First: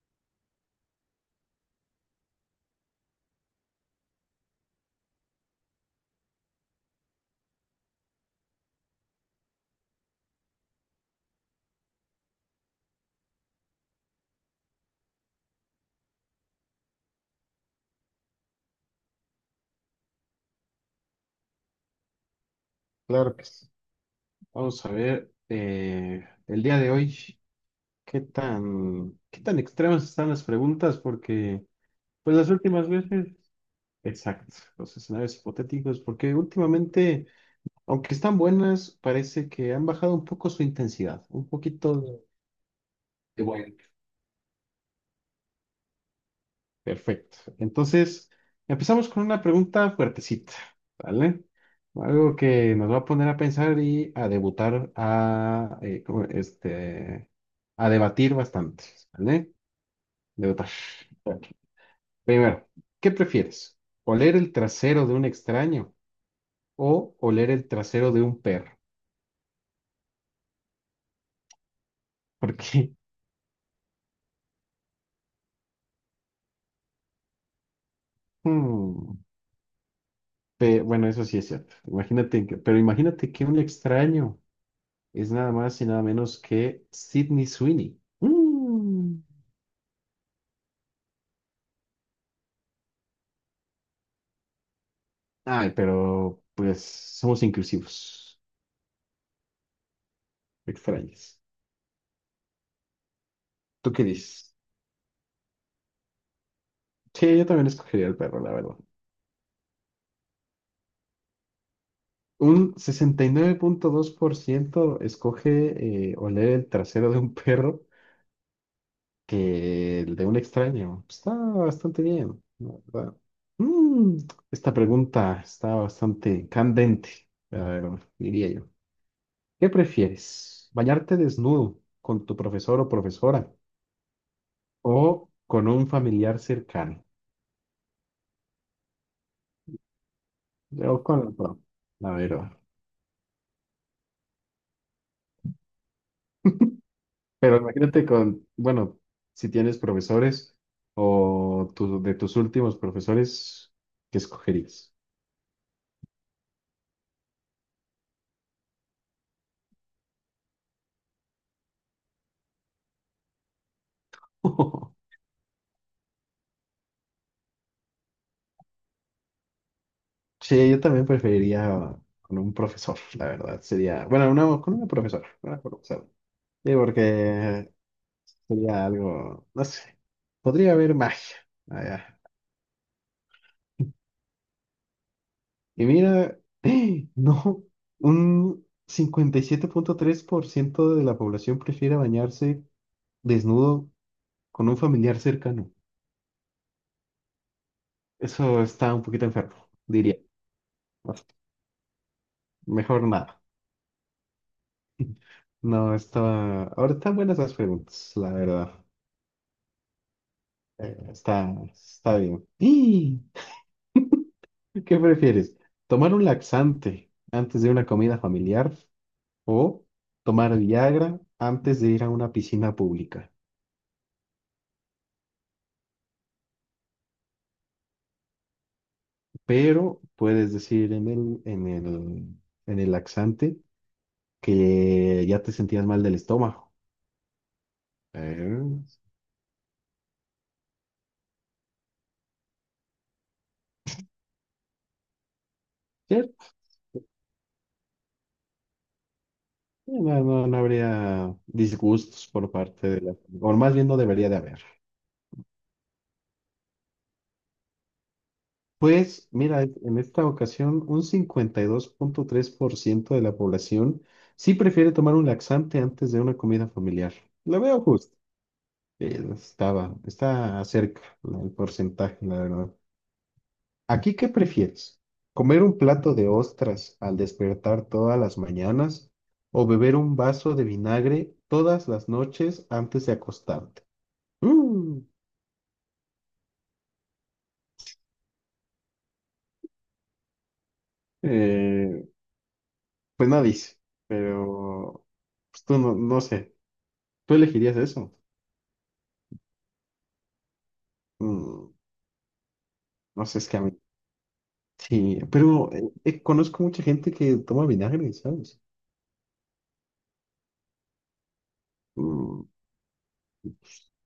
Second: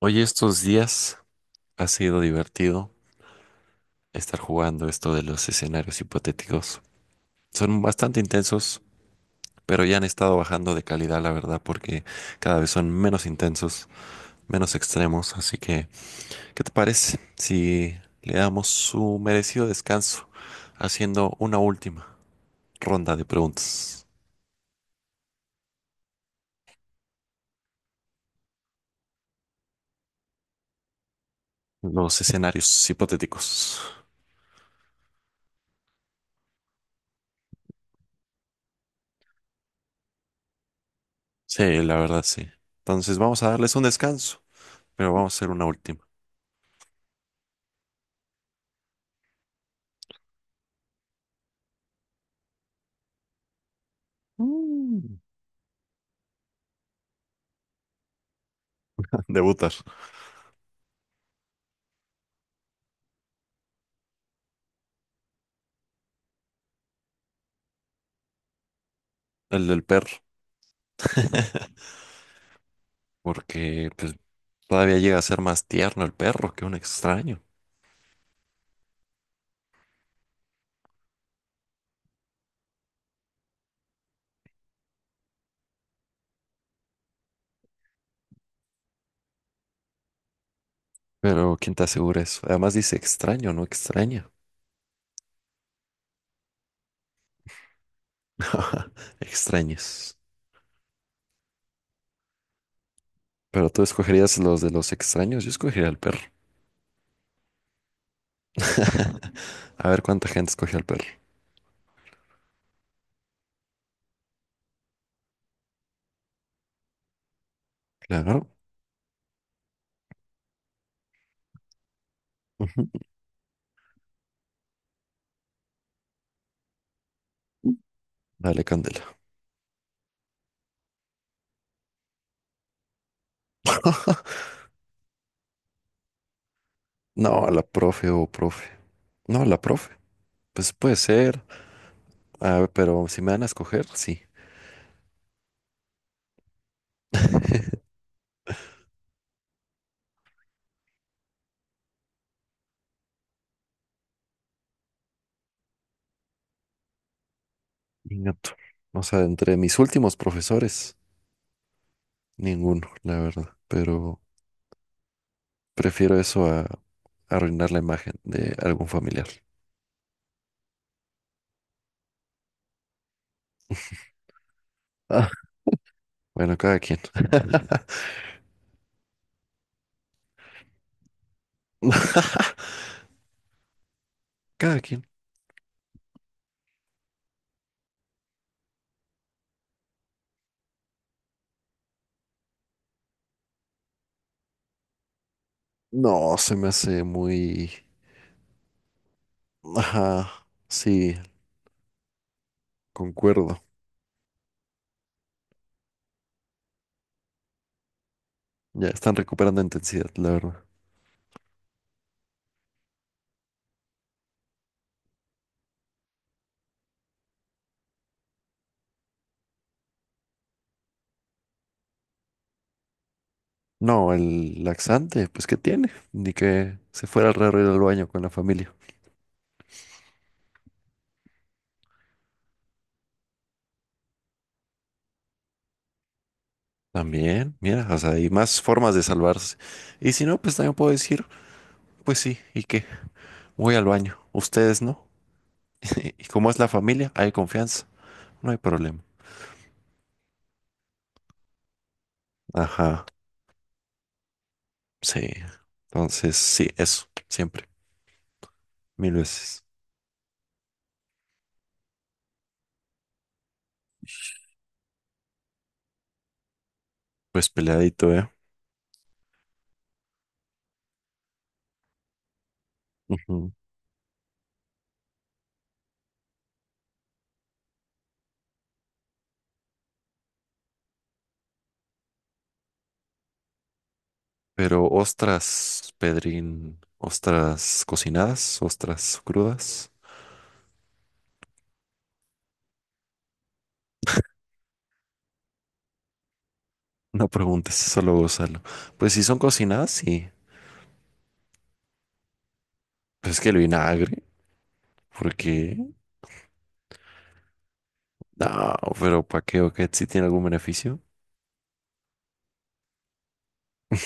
Oye, estos días ha sido divertido estar jugando esto de los escenarios hipotéticos. Son bastante intensos, pero ya han estado bajando de calidad, la verdad, porque cada vez son menos intensos, menos extremos. Así que, ¿qué te parece si le damos su merecido descanso haciendo una última ronda de Claro que sí. preguntas? Vamos a ver el día de hoy qué tan extremas están las preguntas, porque Los pues las escenarios últimas veces, hipotéticos. exacto, los escenarios hipotéticos, porque últimamente, aunque están buenas, parece que han bajado un poco su intensidad, un Sí, la poquito de, verdad, sí. Entonces vamos de a darles un descanso, pero vamos a hacer una última. Perfecto. Entonces, empezamos con una pregunta fuertecita, ¿vale? Algo que nos va a poner a pensar y a debutar, Mm. a, ¿cómo? Este, a debatir bastante, ¿vale? Debutar. Debutar. Ok. Primero, ¿qué prefieres? ¿Oler el trasero de un extraño o oler el trasero de un perro? El del perro, Porque, porque todavía llega a ser más tierno el perro que un extraño. hmm, bueno, eso sí es cierto. Imagínate que, pero imagínate que un extraño es nada más y nada menos que Sydney Sweeney. Mm. Pero ¿quién te asegura eso? Además dice extraño, no extraña. Ay, pero pues somos inclusivos, Extraños. extraños. Pero tú ¿Tú qué escogerías dices? los de los extraños, yo escogería el perro. Sí, yo también escogería el perro, la verdad. A ver cuánta gente escoge al perro. Un 69.2% escoge oler el trasero de un perro Claro. que el de un extraño. Está bastante bien, la Ujú. verdad. Mm, Esta pregunta está bastante candente, la verdad, diría Dale, yo. Candela. ¿Qué prefieres? ¿Bañarte desnudo con tu profesor o profesora o con un familiar cercano? No, a la profe o profe. No, a la profe. Pues puede Yo con la ser. pro-, la verdad. A ver, pero si me van a escoger, sí. Pero imagínate con, bueno, si tienes profesores o de tus últimos profesores, ¿qué escogerías? Ingato. O sea, entre mis últimos profesores. Ninguno, la verdad. Pero prefiero eso a arruinar la imagen de algún familiar. Sí, yo también preferiría con un profesor, la verdad. Sería, bueno, una con una Ah, profesora, una profesora. bueno, Sí, cada quien. porque sería algo, no sé, podría haber magia allá. Cada quien. Y mira, no, un 57.3% de la población prefiere bañarse desnudo con un familiar cercano. No, se me hace muy... Eso está un poquito enfermo, diría. Ajá, sí, Mejor nada. concuerdo. No, está... Ahora están buenas las preguntas, la verdad. Ya están recuperando intensidad, la verdad. Está bien. ¡Y! ¿Qué prefieres? ¿Tomar un laxante antes de una comida familiar o tomar Viagra antes de ir a una piscina pública? No, el laxante, pues ¿qué tiene? Ni que se fuera raro ir al baño con la familia. Pero puedes decir en el, en el laxante que ya te sentías mal del estómago. También, mira, o sea, hay más Eh, formas de salvarse. Y si no, pues también puedo decir, pues sí, ¿y qué? Voy al baño. ¿Ustedes no? ¿Y ¿Cierto? cómo es la familia? Hay confianza, no hay problema. No, no, no habría disgustos por parte de Ajá, la... O más bien no debería de haber. sí. Entonces, sí, eso, siempre, mil Pues veces. mira, en esta ocasión un 52.3% de la población sí prefiere tomar un laxante antes de una comida familiar. Pues Lo veo peleadito, justo. ¿eh? Está cerca el porcentaje, la verdad. Ujú. ¿Aquí qué prefieres? ¿Comer un plato de ostras al despertar todas las mañanas o beber un vaso de vinagre todas las noches antes de acostarte? Pero Mm, ostras, Pedrín, ostras cocinadas, ostras crudas. eh, pues no dice, pero pues tú no, no sé, No ¿tú preguntes, elegirías eso? solo gózalo. Pues si son cocinadas, sí. Mm, no Pues sé, es que es el que a mí vinagre, sí, pero porque conozco mucha gente que toma vinagre, ¿sabes? no, pero ¿para qué o qué? ¿Si tiene algún beneficio? Mm,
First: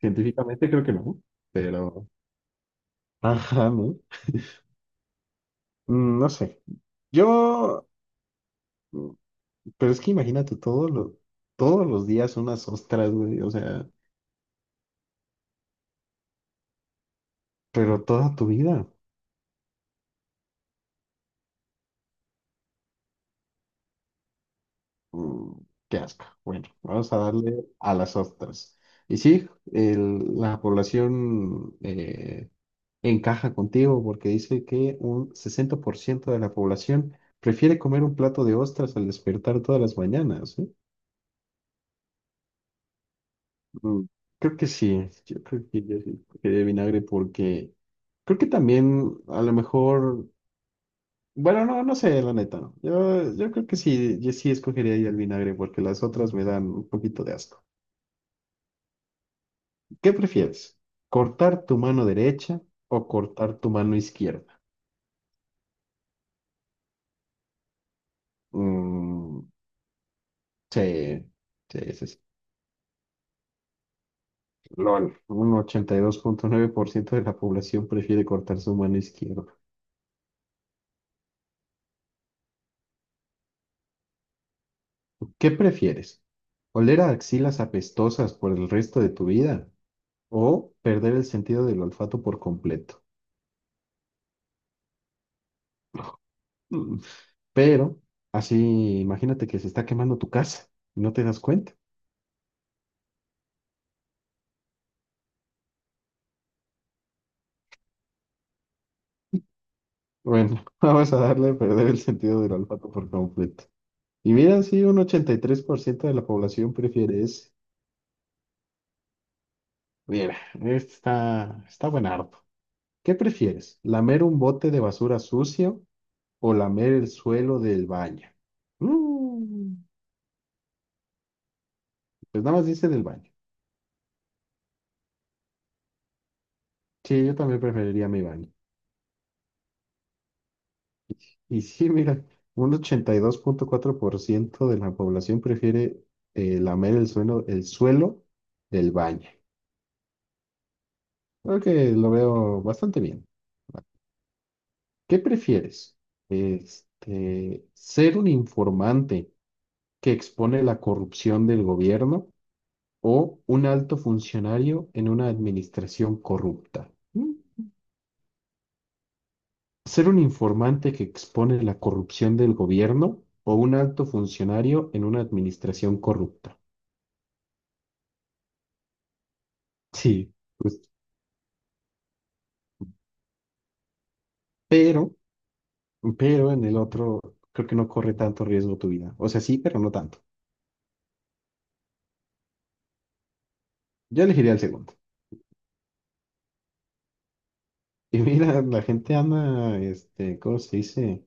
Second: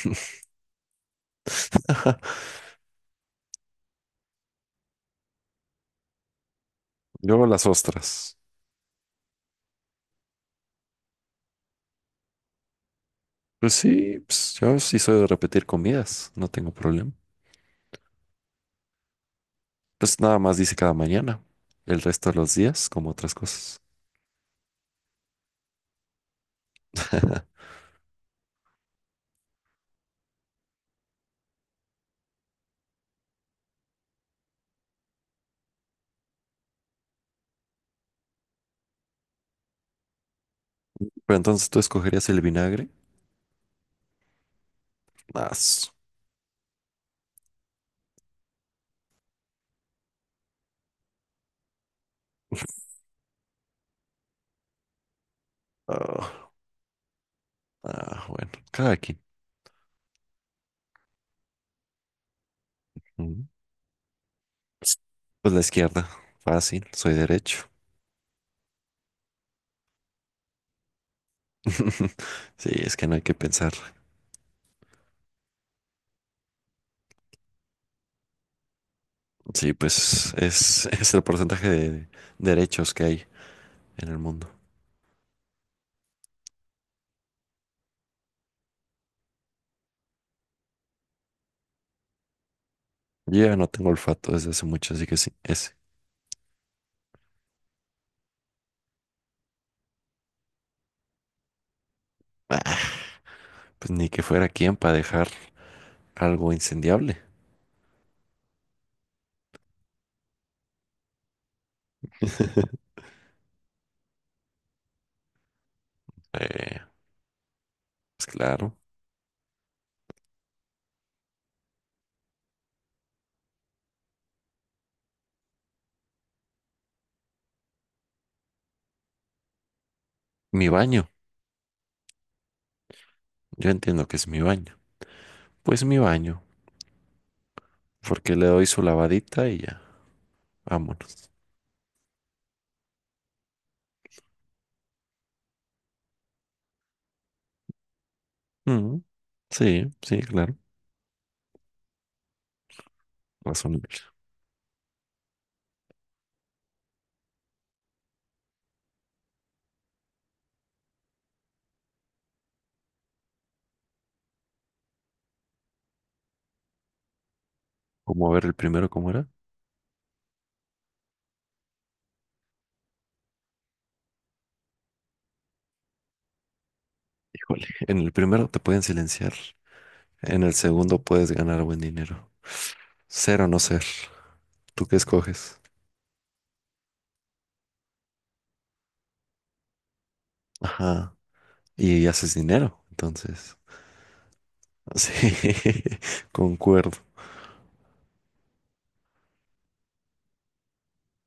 científicamente creo que no, pero... Ajá, ¿no? Mm, no sé. Yo Luego las ostras. Pero es que imagínate todo todos los días unas ostras, güey, o Pues sea, sí, pues, yo sí soy de repetir comidas, no tengo problema. pero toda tu vida. Pues nada más dice cada mañana, el resto de los días, como otras cosas. Mm, qué asco. Bueno, vamos a darle a las ostras. Y sí, la población encaja contigo porque dice que un 60% de la población prefiere comer un plato de ostras al despertar todas las mañanas, ¿eh? Pero entonces tú escogerías el vinagre. Mm, Creo que sí, yo Ah, creo que su- yo sí, que de vinagre porque creo que también a lo mejor, bueno, no, no sé, la neta, no. Yo creo que sí, yo sí escogería ahí el vinagre porque las otras me ah, dan un poquito de asco. ah, bueno, cada quien. ¿Qué prefieres? ¿Cortar tu mano derecha o Mm. cortar tu mano izquierda? Pues la izquierda, fácil, soy derecho. Mm, sí, sí, sí, sí. Sí, es que no hay que pensar. LOL, un 82.9% de la población prefiere cortar su mano izquierda. Sí, pues es el porcentaje de derechos que hay en el mundo. ¿Qué prefieres? ¿Oler a axilas apestosas por el resto de tu vida o perder el sentido del olfato por completo? Yo ya no tengo olfato desde hace mucho, así que sí, ese. Pero así, imagínate que se está quemando tu casa y no te das cuenta. Pues ni que fuera quien para dejar algo incendiable. Bueno, vamos a darle a perder el sentido del olfato por completo. Y mira, sí, un 83% de la población Eh, prefiere ese. pues claro, Mira, este está buen harto. ¿Qué prefieres? ¿Lamer un bote de basura sucio o lamer el suelo del baño? Mm, mi baño. pues nada más dice del baño. Yo entiendo que es mi baño. Pues mi baño, Sí, yo también preferiría mi porque le baño. doy su lavadita y ya, vámonos. Y sí, mira, un 82.4% de la población prefiere lamer el suelo del Mm, baño. sí, sí, claro, Creo que lo veo bastante bien. razonable. ¿Qué prefieres? Este, ¿ser un informante que expone la corrupción del gobierno o un alto funcionario en una administración corrupta? ¿Mm? ¿Cómo ver el primero cómo era? ¿Ser un informante que expone la corrupción del gobierno o un alto funcionario en una administración corrupta? Híjole, en el primero te pueden silenciar, Sí, en el pues, segundo puedes ganar buen dinero. Ser o no ser, ¿tú qué pero, escoges? pero en el otro creo que no corre tanto riesgo tu vida. O sea, sí, pero no tanto. Ajá, y haces dinero, entonces. Yo elegiría el segundo. Sí, concuerdo, Y mira, la gente anda, este, ¿cómo se dice?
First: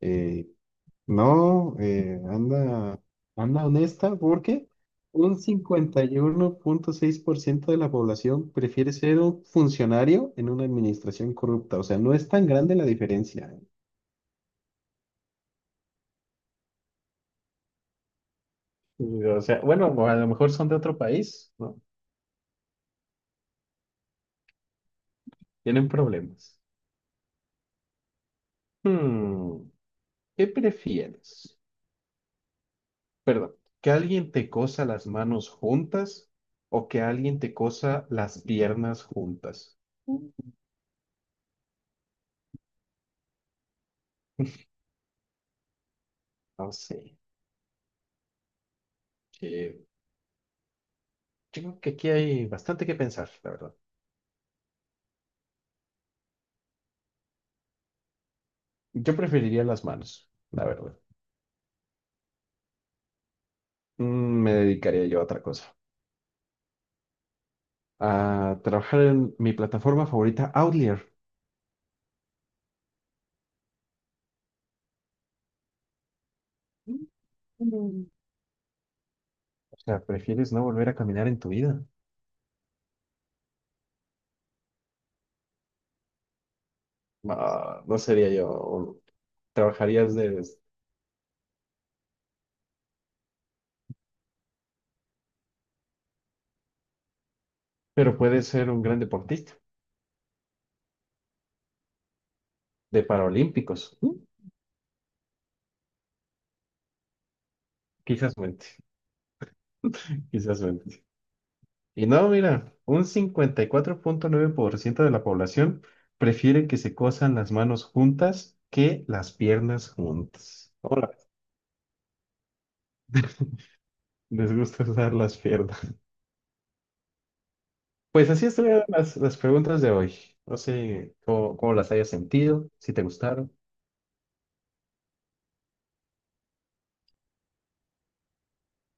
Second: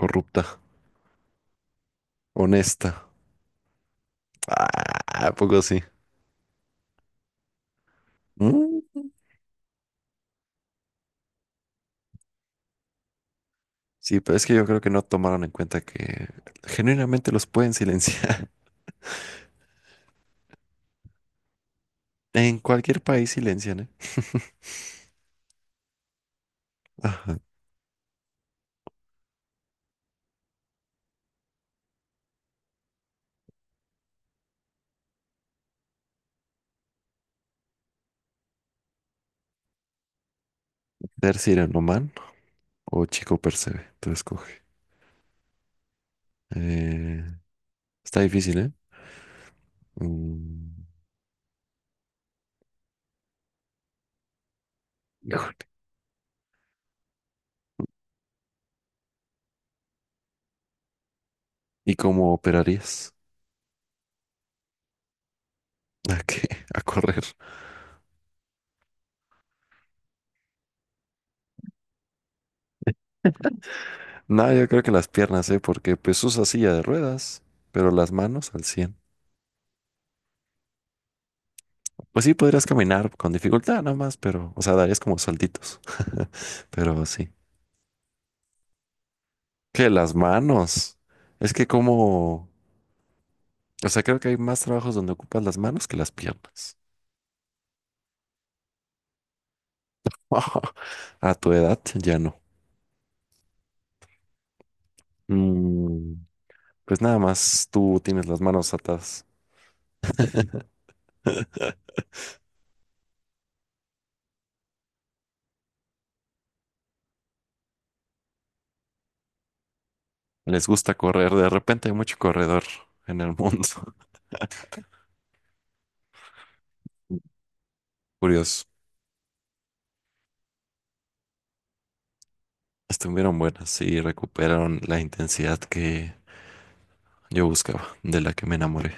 Eh, no, anda, honesta. anda honesta porque Ah, ¿a un poco sí? 51.6% de la población Mm. prefiere ser un funcionario en una administración corrupta. O sea, no es tan grande la diferencia. Sí, pero es que yo creo que no tomaron en cuenta que genuinamente los pueden silenciar. O sea, bueno, a lo mejor son de otro país, ¿no? En cualquier país silencian, ¿eh? Tienen problemas. Ajá. Hmm. ¿Qué prefieres? Perdón, ¿que alguien te cosa las manos juntas o que alguien te cosa las piernas juntas? Mm. Ser Sirenoman o Chico Percebe, tú escoge. No sé. Eh, está difícil, ¿eh? eh, Mm, yo creo que aquí hay bastante que pensar, la verdad. híjole. Yo preferiría las manos, la verdad. ¿Y cómo operarías? Mm, Me dedicaría yo a otra cosa. ¿A qué? ¿A correr? A trabajar en mi plataforma favorita, Outlier. No, yo creo que las piernas, ¿eh? Porque pues usa silla de ruedas, pero Mm. las manos al 100. O sea, ¿prefieres no volver a caminar en tu vida? Pues sí, podrías caminar con dificultad nada más, pero, o sea, darías como saltitos. Pero sí. No, no sería yo. Que las Trabajarías de... manos. Es que como, o sea, creo que hay más trabajos donde ocupas las manos que las piernas. Pero puedes ser un gran deportista. A tu edad ya no. De Paralímpicos. Mm, pues nada más tú tienes Quizás las mente, manos atadas. quizás mente. Y no, mira, un 54.9% de la población prefiere que se cosan las manos juntas que las piernas Les juntas. gusta Hola, correr. De repente hay mucho corredor en el mundo. les gusta usar las piernas. Pues así Curioso. estuvieron las preguntas de hoy. No sé cómo las hayas sentido, si te Estuvieron gustaron. buenas y recuperaron la intensidad que yo buscaba, de la que me enamoré.